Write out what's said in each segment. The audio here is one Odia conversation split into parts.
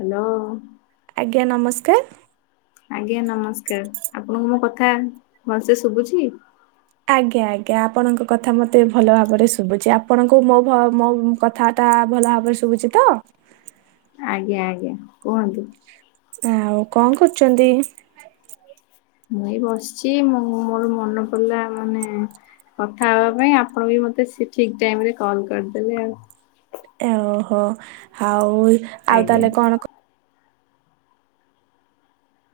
ହ୍ୟାଲୋ! ଆଜ୍ଞା ନମସ୍କାର। ଆଜ୍ଞା ନମସ୍କାର। ଆପଣଙ୍କୁ ମୋ କଥା ଭଲସେ ଶୁଭୁଛି? ଆଜ୍ଞା ଆଜ୍ଞା ଆପଣଙ୍କ କଥା ମତେ ଭଲ ଭାବରେ ଶୁଭୁଛି ଆପଣଙ୍କୁ ମୋ ଭ ମୋ କଥା ଆତା ଭଲ ଭାବରେ ଶୁଭୁଛି ତ? ଆଜ୍ଞା ଆଜ୍ଞା କୁହନ୍ତୁ? ଆଉ କଣ କରୁଚନ୍ତି? ମୁଁ ଏଇ ବସ୍ଚି୍। ମୁ ମୋର ମନେ ପଡିଲା ମାନେ କଥା ହେବା ପାଇଁ। ଆପଣ ବି ମତେ ସେ ଠିକ୍ ଟାଇମରେ କଲ୍ କରିଦେଲେ ଆଉ। ଏଓ ଓହୋ, ଆଉ ଆଉ ଆଜ୍ଞା। ତାହେଲେ କଣ କ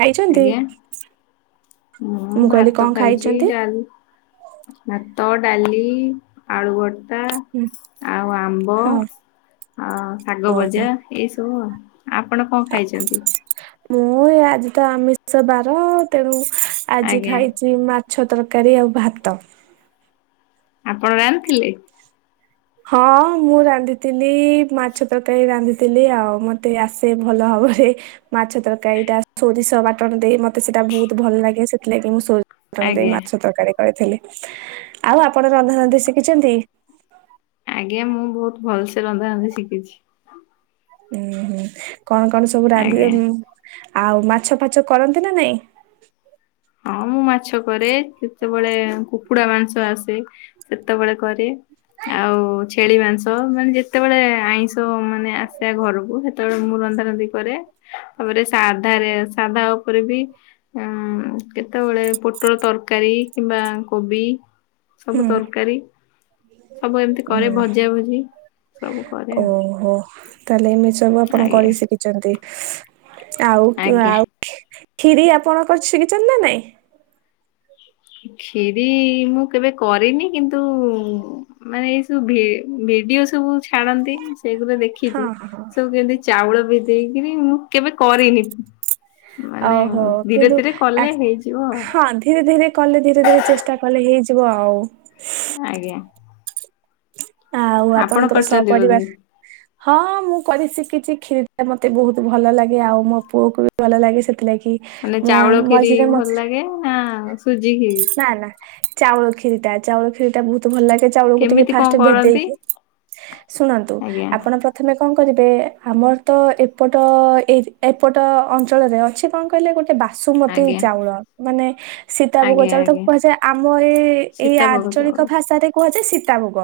ଖାଇଛନ୍ତି? ଆଜ୍ଞା। ମୁଁ କହିଲି ଭାତ କଣ ଖାଇଛି ଖାଇଛନ୍ତି? ଡାଲ୍ ଭାତ, ଡାଲି, ଆଳୁ ଭ ତା, ଆଉ ଆମ୍ବ, ହଁ ଆ ଶାଗ ଓହୋ। ଭଜା। ଏଇସବୁ ଆଉ। ଆପଣ କଣ ଖାଇଛନ୍ତି? ମୁଁ ଏ ଆଜି ତ ଆମିଷ ବାର। ତେଣୁ, ଆଜି ଆଜ୍ଞା ଖାଇଛ୍ ଉ ମାଛ ତରକାରୀ, ଆଉ ଭାତ। ଆପଣ ରାନ୍ଥିଲେ? ହଁ ମୁଁ ରାନ୍ଧିଥିଲି ମାଛ ତରକାରୀ ରାନ୍ଧିଥିଲି ଆଉ ମତେ ଆସେ ଭଲ ଭାବରେ। ମାଛ ତରକାରୀଟା ସୋରିଷ ବାଟଣ ଦେଇ। ମତେ ସେଇଟା ବହୁତ ଭଲ ଲାଗେ, ସେଥିଲାଗି ମୁଁ ସୋ ଟଣ ଦେଇ ଆଜ୍ଞା। ମାଛ ତରକାରୀ କରିଥିଲି। ଆଉ ଆପଣ ରନ୍ଧା ରାନ୍ଧି ଶିଖିଛନ୍ତି? ଆଜ୍ଞା। ମୁଁ ବହୁତ। ଭଲସେ ରନ୍ଧା ରାନ୍ଧି ଶିଖିଛି। ଉୁଁ ହୁଁ କଣ କଣ ସବୁ ଆଜ୍ଞା। ରାନ୍ଧିବେ? ଆଉ ମାଛ ଫାଛ କରନ୍ତି ନା ନାଇଁ? ହଁ ମୁଁ ମାଛ କରେ। ସେତେବେଳେ କୁକୁଡା ମାଂସ ଆସେ। ସେତେବେଳେ କରେ, ଆଉ ଛେଳି ମାଂସ ମାନେ ଯେତେବେଳେ ଆଇଁଷ ତ ମାନେ ଆସିବା ଘରକୁ ସେତେବେଳେ ମୁଁ ରନ୍ଧା ରନ୍ଧି କରେ। ତାପରେ ସାଧାରେ ସାଧା ଉପରେ ବି ଉଁ କେତେବେଳେ ପୋଟଳ ତରକାରୀ କିମ୍ବା କୋବି। ସବୁ ହୁଁ ତରକାରୀ, ସବୁ ଏମିତି କରେ, ନା। ଭଜା ଭଜି, ସବୁ କରେ ଆଉ। ଓହୋ। ତାହେଲେ ଏମିତି ସବୁ ଆପଣ ଆଜ୍ଞା କରି ଶିଖିଛନ୍ତି। ଆଉ ଆଜ୍ଞା। ଆଉ ଖିରି ଆପଣ କରି ଶିଖିଛନ୍ତି ନା ନାଇଁ? କ୍ଷିରି ମୁଁ କେବେ କରିନି, କିନ୍ତୁ ମାନେ ଏଇ ସବୁ ଭି ଭିଡିଓ ସବୁ ଛାଡନ୍ତି ସେଗୁଡା ହଁ ଦେଖିଛି, ହଁ ହଁ ସବୁ କେମିତି ଚାଉଳ ବିଦେଇକିରି। ମୁଁ କେବେ କରିନି? ମାନେ ଓହୋ। ଧୀରେ କିନ୍ତୁ, ଧୀରେ କଲେ ହେଇଯିବ ଆଉ। ହଁ ଧୀରେ ଧୀରେ କଲେ ଧୀରେ ଧୀରେ ଚେଷ୍ଟା କଲେ ହେଇଯିବ ଆଉ। ଆଜ୍ଞା। ଆଉ ଆପଣ ଆପଣଙ୍କର କରିଛନ୍ତି ବୋଧେ? ସପରିବାର ହଁ ହଁ ମୁଁ କରି ଶିଖିଛି। କ୍ଷୀରିଟା ମତେ ବହୁତ୍ ଭଲ ଲାଗେ, ଆଉ ମୋ ପୁଅକୁ ବି ଭଲ ଲାଗେ, ସେଥିଲାଗି ମାନେ ମୁଁ ଚାଉଳ କ୍ଷୀରି ମଝିରେ ଭଲ ମଝିରେ ଲାଗେ, ନା ସୁଜି କ୍ଷୀରି? ନା ନା ଚାଉଳ କ୍ଷୀରିଟା, ଚାଉଳ କ୍ଷୀରି ବହୁତ୍ ତୁ ଭଲ ଲାଗେ ଚାଉଳକୁ ଟିକେ କେମିତି କଣ ଫାଷ୍ଟ୍ କରନ୍ତି? ଭେଦେଇକି ଶୁଣନ୍ତୁ, ଆଜ୍ଞା ଆପଣ ପ୍ ପ୍ରଥମେ କଣ କରିବେ ଆମର ତ ଏପଟ ଏ ଏପଟ ଅଞ୍ଚଳରେ ଅଛି କଣ କହିଲେ ଗୋଟେ ବାତ୍ ସୁମତୀ ଆଜ୍ଞା ଚାଉଳ। ମାନେ ଶିତ୍ ସୀତାଭୋଗ ଆଜ୍ଞା ଚାଲଲେ ତାକୁ, ଆଜ୍ଞା କୁହାଯାଏ ଆମ ଏଇ ଏଇ ସୀତାଭୋଗ ଆଞ୍ଚଳିକ ଚାଉଳ ଭାଷାରେ କୁହାଯାଏ ସୀତାଭୋଗ।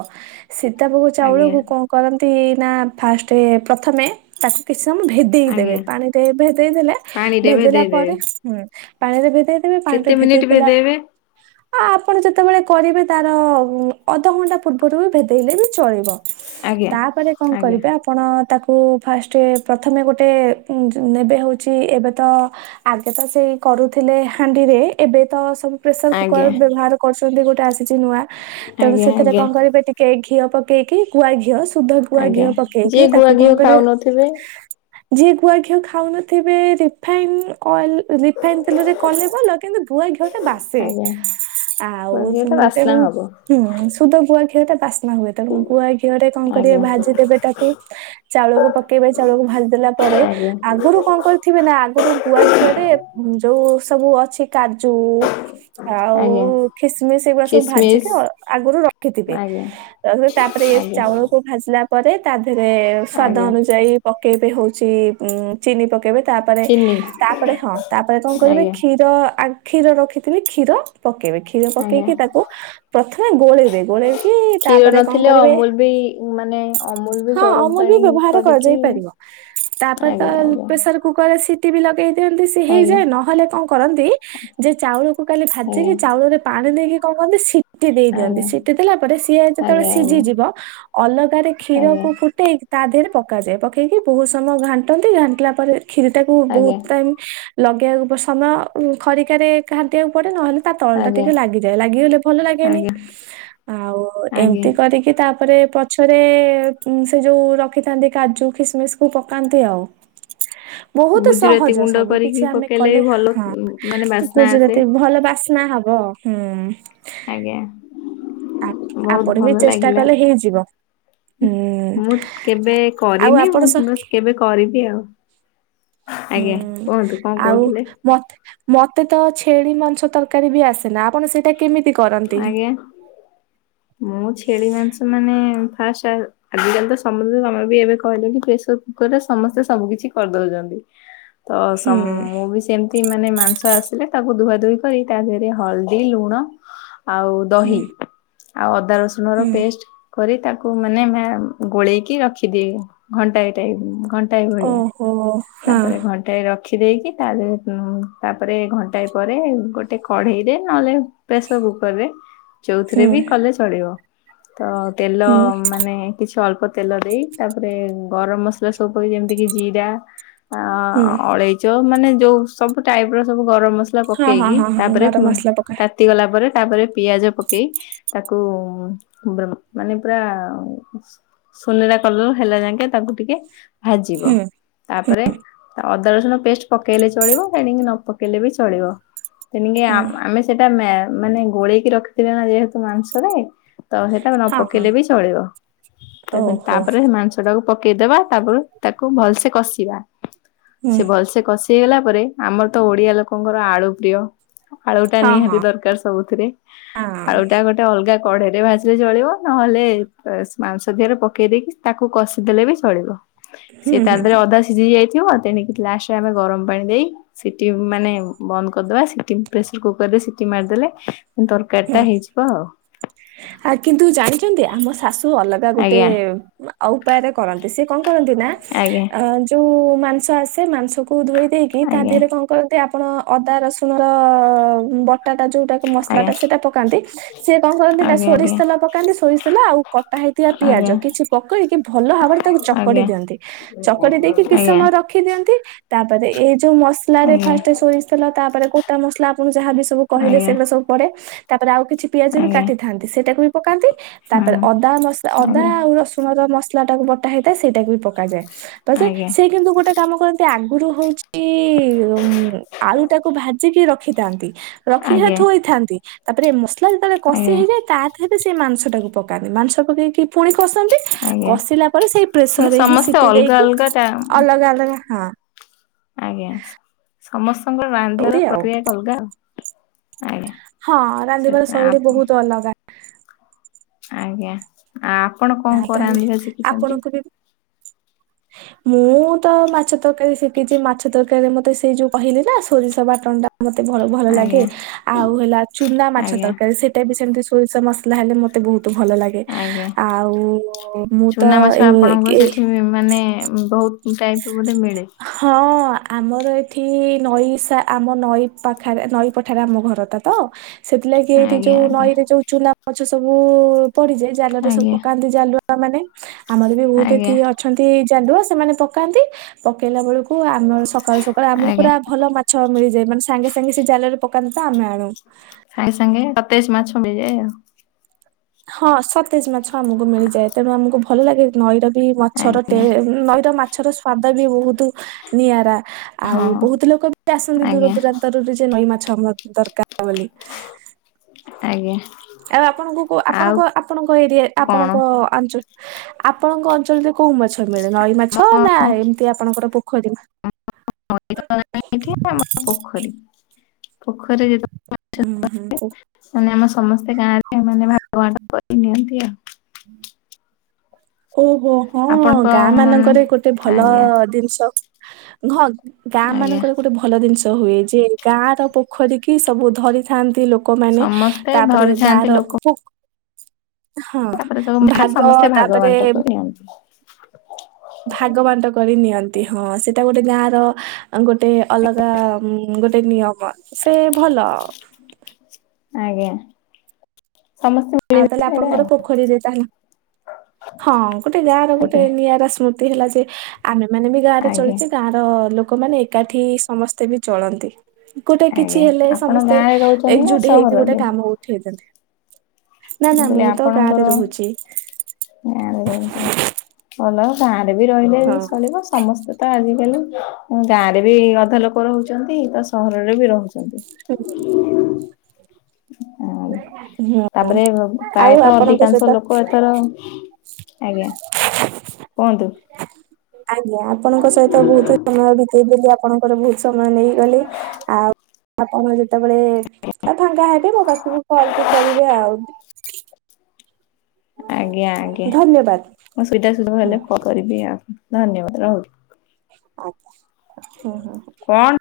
ସୀତାଭୋଗ ଆଜ୍ଞା। ଚାଉଳକୁ କଣ କରନ୍ତି, ନା ଫାଷ୍ଟ ପ୍ରଥମେ ତାକୁ କିଛି ସମୟ ଭେଦ୍ ଦେଇଦେବେ ଆଜ୍ଞା ପାଣିରେ ଭେଦେଇ ଦେଲେ ପାଣିରେ ଭେଦେଇ ଭେଦେଇଲା, ଦେବେ ପରେ ହୁଁ ପାଣିରେ ଭେଜେଇଦେବେ। କେତେ ମିନିଟ୍ ଭେଦେଇବେ? ଆ ଆପଣ ଯେତେବେଳେ କରିବେ, ତାର ଅଧଘଣ୍ଟା ପୂର୍ବରୁ ଭେଦେଇଲେ ବି ଚଳିବ। ଆଜ୍ଞା ତାପରେ କଣ? ଆଜ୍ଞା କରିବେ ଆପ୍ ଆପଣ ତାକୁ ଫାଷ୍ଟେ ପ୍ରଥମେ ଗୋଟେ ନେବେ ହେଉଚି ଏବେ ତ ଆଗେ ତ ସେ କରୁଥିଲେ ହାଣ୍ଡିରେ ଏବେ ତ ସବୁ ପ୍ରେସର ଆଜ୍ଞା କୁକର ବ୍ୟବହାର କରୁଛନ୍ତି ଗୋଟେ ଆସିଛି ନୂଆ ତେଣୁ ଆଜ୍ଞା ସେଥିରେ ଆଜ୍ଞା କଣ କରିବେ ଟିକ୍ କେ ଘିଅ ପକେଇକି ଗୁଆ ଘିଅ ସୁଧ ଗୁଆ ଆଜ୍ଞା ଘିଅ ଯିଏ ପକେଇକି ଗୁଆ ତାକୁ ଘିଅ କଣ କରିବ ଖାଉନଥିବେ ଯିଏ ଗୁଆ ଘିଅ ଖାଉନଥିବେ ରିଫାଇନି ଅଏଲ ରିଫାଇନି ତେଲରେ କଲେ ଭଲ କିନ୍ତୁ ଗୁଆ ଘିଅ ଟା ବାସେ ଆଜ୍ଞା ଗୁଆ ଆଉ ଘିଅ ଟା ବାସ୍ନା ତେଣୁ ହବ ହୁଁ ସୁଧ ଗୁଆ ଘିଅଟା ବାସ୍ନା ହୁଏ ତା ଗୁଆ ଘିଅରେ କଣ କରିବେ ଆଜ୍ଞା ଭାଜି ଦେବେ ତାକୁ। ଚାଉଳକୁ ପକେଇବା ଚାଉଳକୁ ଭାଜି ଦେଲା ପରେ ଆଜ୍ଞା ଆଗରୁ କଣ କର ଥିବେ ନା ଆଗରୁ ଗୁଆ ଘିଅରେ ଯୋଉ ସବୁ ଅଛି କାଜୁ। ଆଉ ଆଜ୍ଞା ଖିସ୍ ମିସ୍ ଏଇଗୁଡା ସବୁ ଭାଜିକି ଖିସମିସ ଆଗରୁ ରଖିଥିବେ। ଆଜ୍ଞା ତାପରେ ତାପରେ ଏସେ ଆଜ୍ଞା ଚାଉଳକୁ ଭାଜିଲା ପରେ ତା ଦେହରେ ସ୍ଵାଦ ଆଜ୍ଞା ଅନୁଯାୟୀ ପକେଇବେ ହଉଚି ଚିନି ପକେଇବେ। ତାପରେ ଚିନି ତାପରେ ହଁ ତାପରେ କଣ କରିବେ ଆଜ୍ଞା କ୍ଷୀର। ଆ କ୍ଷୀର ରଖିଥିବେ କ୍ଷୀର ପକେଇବେ କ୍ଷୀର ଆଜ୍ଞା ପକେଇକି ତାକୁ ପ୍ରଥମେ ଗୋଳେଇବେ ଗୋଳେଇକି କ୍ଷୀର ତାପରେ କଣ ନଥିଲେ କରିବେ ଅମୁଲ ବି ମାନେ ଅମୁଲ ବି ହଁ ଗରମ ଅମୁଲ ବି ପାଣି ବ୍ୟବହାର କରିକି। କରାଯାଇ ପାରିବ। ତାପରେ ତ ଆଜ୍ଞା ଆଜ୍ଞା ପ୍ରେସର କୁକରରେ ସିଟି ବି ଲଗେଇ ଦିଅନ୍ତି ସିଏ ଆଜ୍ଞା ହେଇଯାଏ ନହେଲେ କଣ କରନ୍ତି? ଯେ ଚାଉଳକୁ କାଲି ଆଜ୍ଞା ଭାଜିକି ଚାଉଳରେ ପାଣି ଦେଇକି କଣ କରନ୍ତି ସି ସିଟି ଦେଇ ଦିଅନ୍ତି ଆଜ୍ଞା ସିଟି ଦେଲା ପରେ ସିଏ ଯେତେବେଳେ ଆଜ୍ଞା ଆଜ୍ଞା ସିଝିଯିବ। ଅଲଗାରେ ଆଜ୍ଞା କ୍ଷୀରକୁ ଫୁଟେଇ ତା ଦେହରେ ପକାଯାଏ ପକେଇକି ବହୁତ ସମୟ ଘାଣ୍ଟନ୍ତି ଘାଣ୍ଟିଲା ପରେ କ୍ଷୀରିଟାକୁ ବହୁତ ଆଜ୍ଞା ଟାଇମ୍ ଲଗେଇବାକୁ ପ ସମୟ ଖରିକାରେ ଘାଣ୍ଟିବାକୁ ପଡେ ନହେଲେ ତା ତଳଟା ଆଜ୍ଞା ଟିକେ ଲାଗିଯାଏ ଲାଗିଗଲେ ଭଲ ଲାଗେନି ଆଜ୍ଞା ଆଉ ଆଜ୍ଞା ଏମିତି କରିକି। କି ତାପରେ ପଛରେ ସେ ଯୋଉ ରଖିଥାନ୍ତି କାଜୁ କିସମିସକୁ ପକାନ୍ତି ଆଉ। ବହୁତ ଗୁଜୁରାତି ସହଜ ଗୁଣ୍ଡ ସବୁ କିଛି କରିକି ଆମେ ପକେଇଲେ କଲେ ବି ଭଲ। ହଁ ମାନେ ବାସ୍ନା ଆସେ। ଗୁଜୁରାତି ଭଲ ବାସ୍ନା ହବ ହୁଁ। ଆଜ୍ଞା ଆ ବହୁତ ଆପଣ ବି ଭଲ ଚେଷ୍ଟା ଲାଗିଲା। କଲେ ହେଇଯିବ। ହୁଁ ମୁଁ କେବେ ଆଉ କରିନି ଆପଣ ସ ମୁଁ କେବେ କରିବି ଆଉ। ଆଜ୍ଞା ହୁଁ କୁହନ୍ତୁ କଣ ଆଉ କହୁଥିଲେ ମତେ। ମତେ ତ ଛେଳି ମାଂସ ତରକାରୀ ବି ଆସେନା ଆପଣ ସେଇଟା କେମିତି କରନ୍ତି? ଆଜ୍ଞା। ମୁଁ ଛେଳି ମାଂସ ମାନେ ଫାଷ୍ଟ ଆ ଆଜିକାଲି ତ ସମସ୍ତେ ତମେ ବି ଏବେ କହିଲେ କି ପ୍ରେସର କୁକରରେ ସମସ୍ତେ ସବୁ କିିଛି କରିଦଉଛନ୍ତି। ତ ହୁଁ ସମ ମୁଁ ବି ସେମି ତି ମାନେ ମାଂସ ଆସିଲେ ତାକୁ ଧୁଆଧୁଇ କରି ତା ଦେହରେ ହଳଦୀ ଲୁଣ। ଆଉ ହୁଁ ଦହି ଆଉ ଅଦା ରସୁଣର ହୁଁ ପେଷ୍ଟ। କରି ତାକୁ ମାନେ ଗୋଳେଇକି ରଖିଦିଏ ଘଣ୍ଟାଏ ଟାଏଘ। ଘଣ୍ଟାଏ ଭଳିଆ ଓହୋ ହଁ ତାପରେ ଘଣ୍ଟା। ଘଣ୍ଟାଏ ରଖିଦେଇକି ତାହେଲେ ତାପରେ ଘଣ୍ଟାଏ ପରେ ଗୋଟେ କଢେଇରେ ନହେଲେ ପ୍ରେସର କୁକରରେ ଯୋଉଥିରେ ହୁଁ ବି କଲେ ଚଳିବ ତ ତେଲ ହୁଁ ମାନେ କିଛି ଅଳ୍ପ ତେଲ ଦେଇ ତାପରେ ଗରମ ମସଲା ସବୁ ଯେମିତି କି ଜିରା। ଆ ହୁଁ ଅଳେଇଚ ମାନେ ଯୋଉ ସବୁ ଟାଇପିର ସବୁ ଗରମ ମସଲା। ମସଲା ହଁ ହଁ ପକେଇକି ହଁ ହଁ ତାପରେ ଗରମ ମସଲା ପକା ତାତି ଗଲା ପରେ ତାପରେ ପିଆଜ ପକେଇ। ତାକୁ ମାନେ ପୁରା ସୁନେରା କଲର ହେଲା‌ ଯାକେ ତାକୁ ଟିକେ ଭାଜିବ। ହୁଁ ତାପରେ ଅଦା ରସୁଣ ପେଷ୍ଟେ ପକେଇଲେ ଚଳିବ ସେଣିକି ନ ପକେଇଲେ ବି ଚଳିବ। ତେଣିକି ହୁଁ ଆମେ ସେଟା ମ୍ୟା ମାନେ ଗୋଳେଇକି ରଖିଥିଲେ ନା ଯେହେତୁ ମାଂସରେ। ତ ସେଟା ନ ହଁ ହଁ ପକେଇଲେ ବି ଚଳିବ। ତାପ ଓହୋ ତାପରେ ସେ ମାଂସଟାକୁ ପକେଇଦବା ତାପରେ ତାକୁ ଭଲସେ କଷିବା। ହୁଁ ସେ ଭଲସେ କଷି କଷି ହେଲା ପରେ ଆମର ତ ଓଡିଆ ଲୋକଙ୍କର ଆଳୁ ପ୍ରିୟ ଆଳୁଟା ହଁ ନିହାତି ହଁ ଦରକାର ସବୁଥିରେ। ହଁ ଆଳୁଟା ଗୋଟେ ଅଲଗା କଢେଇରେ ଭାଜିଲେ ଚଳିବ ନହେଲେ ମାଂସ ଦିହରେ ପକେଇଦେଇକି ତାକୁ କଷିଦେଲେ ବି ଚଳିବ, ହୁଁ ସିଏ ତା ହୁଁ ଦେହରେ ଅଧା ସିଝି ଯାଇଥିବ ତେଣିକି ଲାଷ୍ଟରେ ଆମେ ଗରମ ପାଣି ଦେଇ ସିଟିି ମାନେ ବନ୍ଦ କରିଦବା ପ୍ରେସର କୁକରରେ ସିଟି ସିଟି ମାରିଦେଲେ ହୁଁ ତରକାରୀଟା ହେଇଯିବ ଆଉ। ଆ କିନ୍ତୁ ଜାଣିଛନ୍ତି ଆମ ଶାଶୁ ଅଲଗା ଗୋଟେ ଆଜ୍ଞା ଉପାୟରେ କରନ୍ତି ସେ କଣ କରନ୍ତି ନା ଆଜ୍ଞା ଯୋଉ ମାଂସ ଆସେ ମାଂସକୁ କୁ ଧୋଇ ଦେଇକି ତା ଆଜ୍ଞା ଦେହରେ କଣ କରନ୍ତି ଆପଣ ଅଦାରସୁଣର ବ ଯୋଉଟା ମସଲା ଆଜ୍ଞା ଟା ସେଟା ପକାନ୍ତି ସିଏ କଣ କରନ୍ତିନା ସୋରିଷ ଆଜ୍ଞା ତେଲ ପକାନ୍ତି ସୋରିଷ ତେଲ ଆଉ କଟା ହେଇଥିବା ଆଜ୍ଞା ପିଆଜ କିଛି ପକେଇକି ଭଲ ଭାବରେ ତାକୁ ଚକ ଚକଡି ଆଜ୍ଞା ଦିଅନ୍ତି, ଚକଡି ଦେଇକି କିଛି ଦେଇକି ଆଜ୍ଞା ଆଜ୍ଞା ସମୟ ର ରଖିଦିଅନ୍ତି ତାପରେ ଏଇ ଯୋଉ ମସଲାରେ ଆଜ୍ଞା। ଫାର୍ଷ୍ଟ ସୋରିଷ ତେଲ, ତାପରେ ଗୋଟା ମସଲା ପୁଣି ଯାହାବି ସବୁ କହିଲେ ଆଜ୍ଞା ସେଗୁଡ଼ା ସବୁ ପଡେ ତାପରେ ଆଉ କିଛି ପିଆଜ ବି ଆଜ୍ଞା କାଟିଥାନ୍ତି ସେଇଟାକୁ ବି ପକାନ୍ତି। ତାପରେ ହୁଁ ଅଦା ମସଲା ଅଦା ଆଜ୍ଞା ଆଉ ରସୁଣର ମସଲା ଟାକୁ ବଟା ହେଇଥାଏ ସେଇଟାକୁ ବି ପକା [unintelligible] ଆଜ୍ଞା ସେ କିନ୍ତୁ ଗୋଟେ କାମ କରନ୍ତି ଆଗରୁ ହଉଛି [unintelligible] ଆଳୁଟାକୁ ଭାଜିକି ରଖିଥାନ୍ତି ରଖିକି ସେ ଆଜ୍ଞା ଥୋଇଥାନ୍ତି। ତାପରେ ଏ ମସଲା ଯେତେବେଳେ କଷି ଆଜ୍ଞା ହେଇଯାଏ ତା ଦେହରେ ସେ ମାଂସଟାକୁ ପକାନ୍ତି ମାଂସ ପକେଇକି, ପୁଣି କଷନ୍ତି ଆଜ୍ଞା କଷିଲା ପରେ ସେଇ ପ୍ରେସର ମାନେ ରେ ହିଁ ସମସ୍ତେ ସିଟି ଅଲଗା ଦେଇକି ଅଲଗା ଟା ଅଲଗା ଅଲଗା, ହଁ। ଆଜ୍ଞା, ସମସ୍ତଙ୍କର ଏମିତି ରାନ୍ଧିବାର ଆଉ ପ୍ରକ୍ରିୟା ଅଲଗା ଆଉ। ଆଜ୍ଞା ହଁ, ରାନ୍ଧିବାର ସେଥିପାଇଁ ଶୈଳୀ ଆପ ବହୁତ ଅଲଗା। ଆଜ୍ଞା, ଆ ଆପଣ କଣ କଣ ତାହେଲେ ରାନ୍ଧିବା ଶିଖିଛନ୍ତି? ଆପଣଙ୍କୁ ବି ମୁଁ ତ ମାଛ ତରକାରୀ ଶିଖିଛି, ମାଛ ତରକାରୀରେ ମତେ ସେଇ ଯୋଉ କହିଲି ନା ସୋରିଷ ବାଟଣଟା ମତେ ବହୁତ୍ ଭଲ ଲାଗେ ଆଜ୍ଞା ଆଉ ହେଲା ଚୁନା ମାଛ ଆଜ୍ଞା ତରକାରୀ ସେଟା ସେଟାବି ସେମିତି ସୋରିଷ ମସଲା ହେଲେ ମତେ ବହୁତ ଭଲ ଲାଗେ ଆଜ୍ଞା ଆ ଚୁନା ମାଛ ଆପଣଙ୍କର ଏ ସେଠି ମାନେ ବହୁତ ଟାଇପର ବୋଧେ ମିଳେ? ହଁ ଆମର ଏଠି ନଈ ସା ଆମ ନଈ ପାଖରେ ନଈ ପଠାରେ ଆମ ଘରଟା ତ ସେଥିଲାଗି ଏଇଠି ଆଜ୍ଞା ଯୋଉ ଆଜ୍ଞା ନଈରେ ଯୋଉ ଚୁନା ମଛ ସବୁ ପଡିଯାଏ, ଜାଲରେ ସବୁ ଆଜ୍ଞା ପକାନ୍ତି ଜାଲୁଆ ଜାଲୁଆ ମାନେ, ଆମର ବି ବହୁତ ଆଜ୍ଞା ଏଠି ଅଛନ୍ତି ଜାଲୁଆ ସେମାନେ ପକାନ୍ତି। ପକେଇଲା ବେଳକୁ ଆମର ସକାଳୁ ସକାଳୁ ଆମକୁ ଆଜ୍ଞା ପୁରା ଭଲ ମାଛ ମିଳିଯାଏ ମାନେ ସାଙ୍ଗେ ସାଙ୍ଗେ ସେ ଜାଲରେ ପକାନ୍ତି ତ ଆମେ ଆଣୁ। ସାଙ୍ଗେ ସାଙ୍ଗେ ସତେଜ ମାଛ ମିଳିଯାଏ ଆଉ। ହଁ ସତେଜ ମାଛ ଆମକୁ ମିଳିଯାଏ ତେଣୁ ଆମକୁ ଭଲ ଲାଗେ ନଈର ନଈ ମାଛର ଆଜ୍ଞା ଟେ, ନଈର ମାଛର ସ୍ଵାଦ ବି ବହୁତ। ନିଆରା ଆଉ ହଁ ବହୁତ ଲୋକବି ଆସନ୍ତି ଦୂର ଆଜ୍ଞା ଦୂରାନ୍ତରରେ ଯେ ନଈ ମାଛ ଆର ଦରକାର। ବୋଲି। ଆଜ୍ଞା। ଆରେ ଆପଣଙ୍କୁ ଆଉ ଆପଣଙ୍କ ଆପଣଙ୍କ ଏରିଆ କଣ ଆପଣଙ୍କ ଅଞ୍ଚଳ ଆପଣଙ୍କ ଅଞ୍ଚଳରେ କୋଉ ମାଛ। କେତେ ବେଳେ ନଇ ମାଛ ନା ଏମିତି ଆପଣଙ୍କର ପୋଖରୀ ଏଠି [unintelligible] ପୋଖରୀ। ପୋଖରୀରେ ଯେ ହୁଁ ହୁଁ ପୋ ମାନେ ଆମ ସମସ୍ତେ ଗାଁରେ ମାନେ ଭାଗ ବାଟ କରି ନିଅନ୍ତି ଆଉ। ଓହୋ! ହଁ ଆପଣଙ୍କ ଗାଁ ମାନେ ମାନଙ୍କରେ ଗୋଟେ ଭଲ ଆଜ୍ଞା ଦିନିଷ ଘଁ ଗାଁ ଆଜ୍ଞା ମାନଙ୍କର ଗୋଟେ ଭଲ ଜିନିଷ ହୁଏ ଯେ ଗାଁ ର ପୋଖରୀ କି ସବୁ ଧରିଥାନ୍ତି ଲୋ ଲୋକ ମାନେ ସମସ୍ତେ ତାପରେ ଗାଁ ଧରିଥାନ୍ତି ର ଲୋକ ହଁ ତାପରେ ଭାଗ ସମସ୍ତେ ଭାଗ ତାପରେ ବାଣ୍ଟ କରି ନିଅନ୍ତି। ଭାଗ ବାଣ୍ଟ କରି ନିଅନ୍ତି ହଁ ସେଟା ଗୋଟେ ଗାଁ ର ଗୋଟେ ଅଲଗା ଗୋଟେ ନିୟମ ସେ ଭଲ। ଆଜ୍ଞା ସମସ୍ତେ ଆଉ ମିଳିମିଶି ତାହେଲେ ସେଇଟା ଆପଣଙ୍କର ଆଉ ପୋଖରୀରେ ତାହେଲା ହଁ ଗୋଟେ ଗାଁ ର ଗୋଟେ ଆଜ୍ଞା ନିଆରା ସ୍ମୃ ତି ହେଲା ଯେ ଆମେ ମାନେ ବି ଗାଁ ରେ ଆଜ୍ଞା ଚଳିଚେ ଗାଁ ତ ଲୋକମାନେ ଏକାଠି ସମସ୍ତେ ବି ଚଳନ୍ତି। ଗୋଟେ ଆଜ୍ଞା କିଛି ହେଲେ ଆପଣ ସମସ୍ତେ ଗାଁରେ ରହୁଛନ୍ତି ନା ଏକଜୁଟ ହେଇକି ଗୋଟେ ସହରରେ କାମ ଉଠେଇଥାନ୍ତି। ନା ମୁଁ, ନା କହିଲି ତ ଗାଁରେ ଆପଣଙ୍କର ରହୁଛି ଗାଁ ରେରହିଯା ଭଲ ଗାଁରେ ବି ରହିଲେ ହଁ ଚଳିବ। ସମସ୍ତେ ତ ଆଜିକାଲି। ଗାଁରେ ବି ଅଧେ ଲୋକ ରହୁଚନ୍ତି ତ ସହରରେ ବି ରହୁଚନ୍ତି। ହୁଁ ଆଉ ହୁଁ ତାପରେ ଆଉ ପ୍ରାୟତଃ ଆପଣଙ୍କ ଅଧିକାଂଶ ସହିତ ଲୋକ ଏଥର ଆଜ୍ଞା। [unintelligible] କୁହନ୍ତୁ? ଆଜ୍ଞା ଆପଣଙ୍କ ସହିତ ବହୁତ ସମୟ ବିତେଇ ଦେଲୁ ଆପଣଙ୍କର ବହୁତ ସମୟ ନେଇଗଲେ। ଆଉ ଆପଣ ଯେତେବେଳେ ଫଙ୍ଗା ହେବେ। ମୋ ପାଖକୁ କଲ ବି କରିବେ ଆଉ। ଆଜ୍ଞା ଆଜ୍ଞା। ଧନ୍ୟବାଦ। [inaudible] ମୁଁ, ସୁଇଧା ସୁଧା ହୁଁ ହେଲେ କ କରିବି। ଆକୁ ଧନ୍ୟବାଦ ରହୁଛି। ଆଚ୍ଛା। କଣ?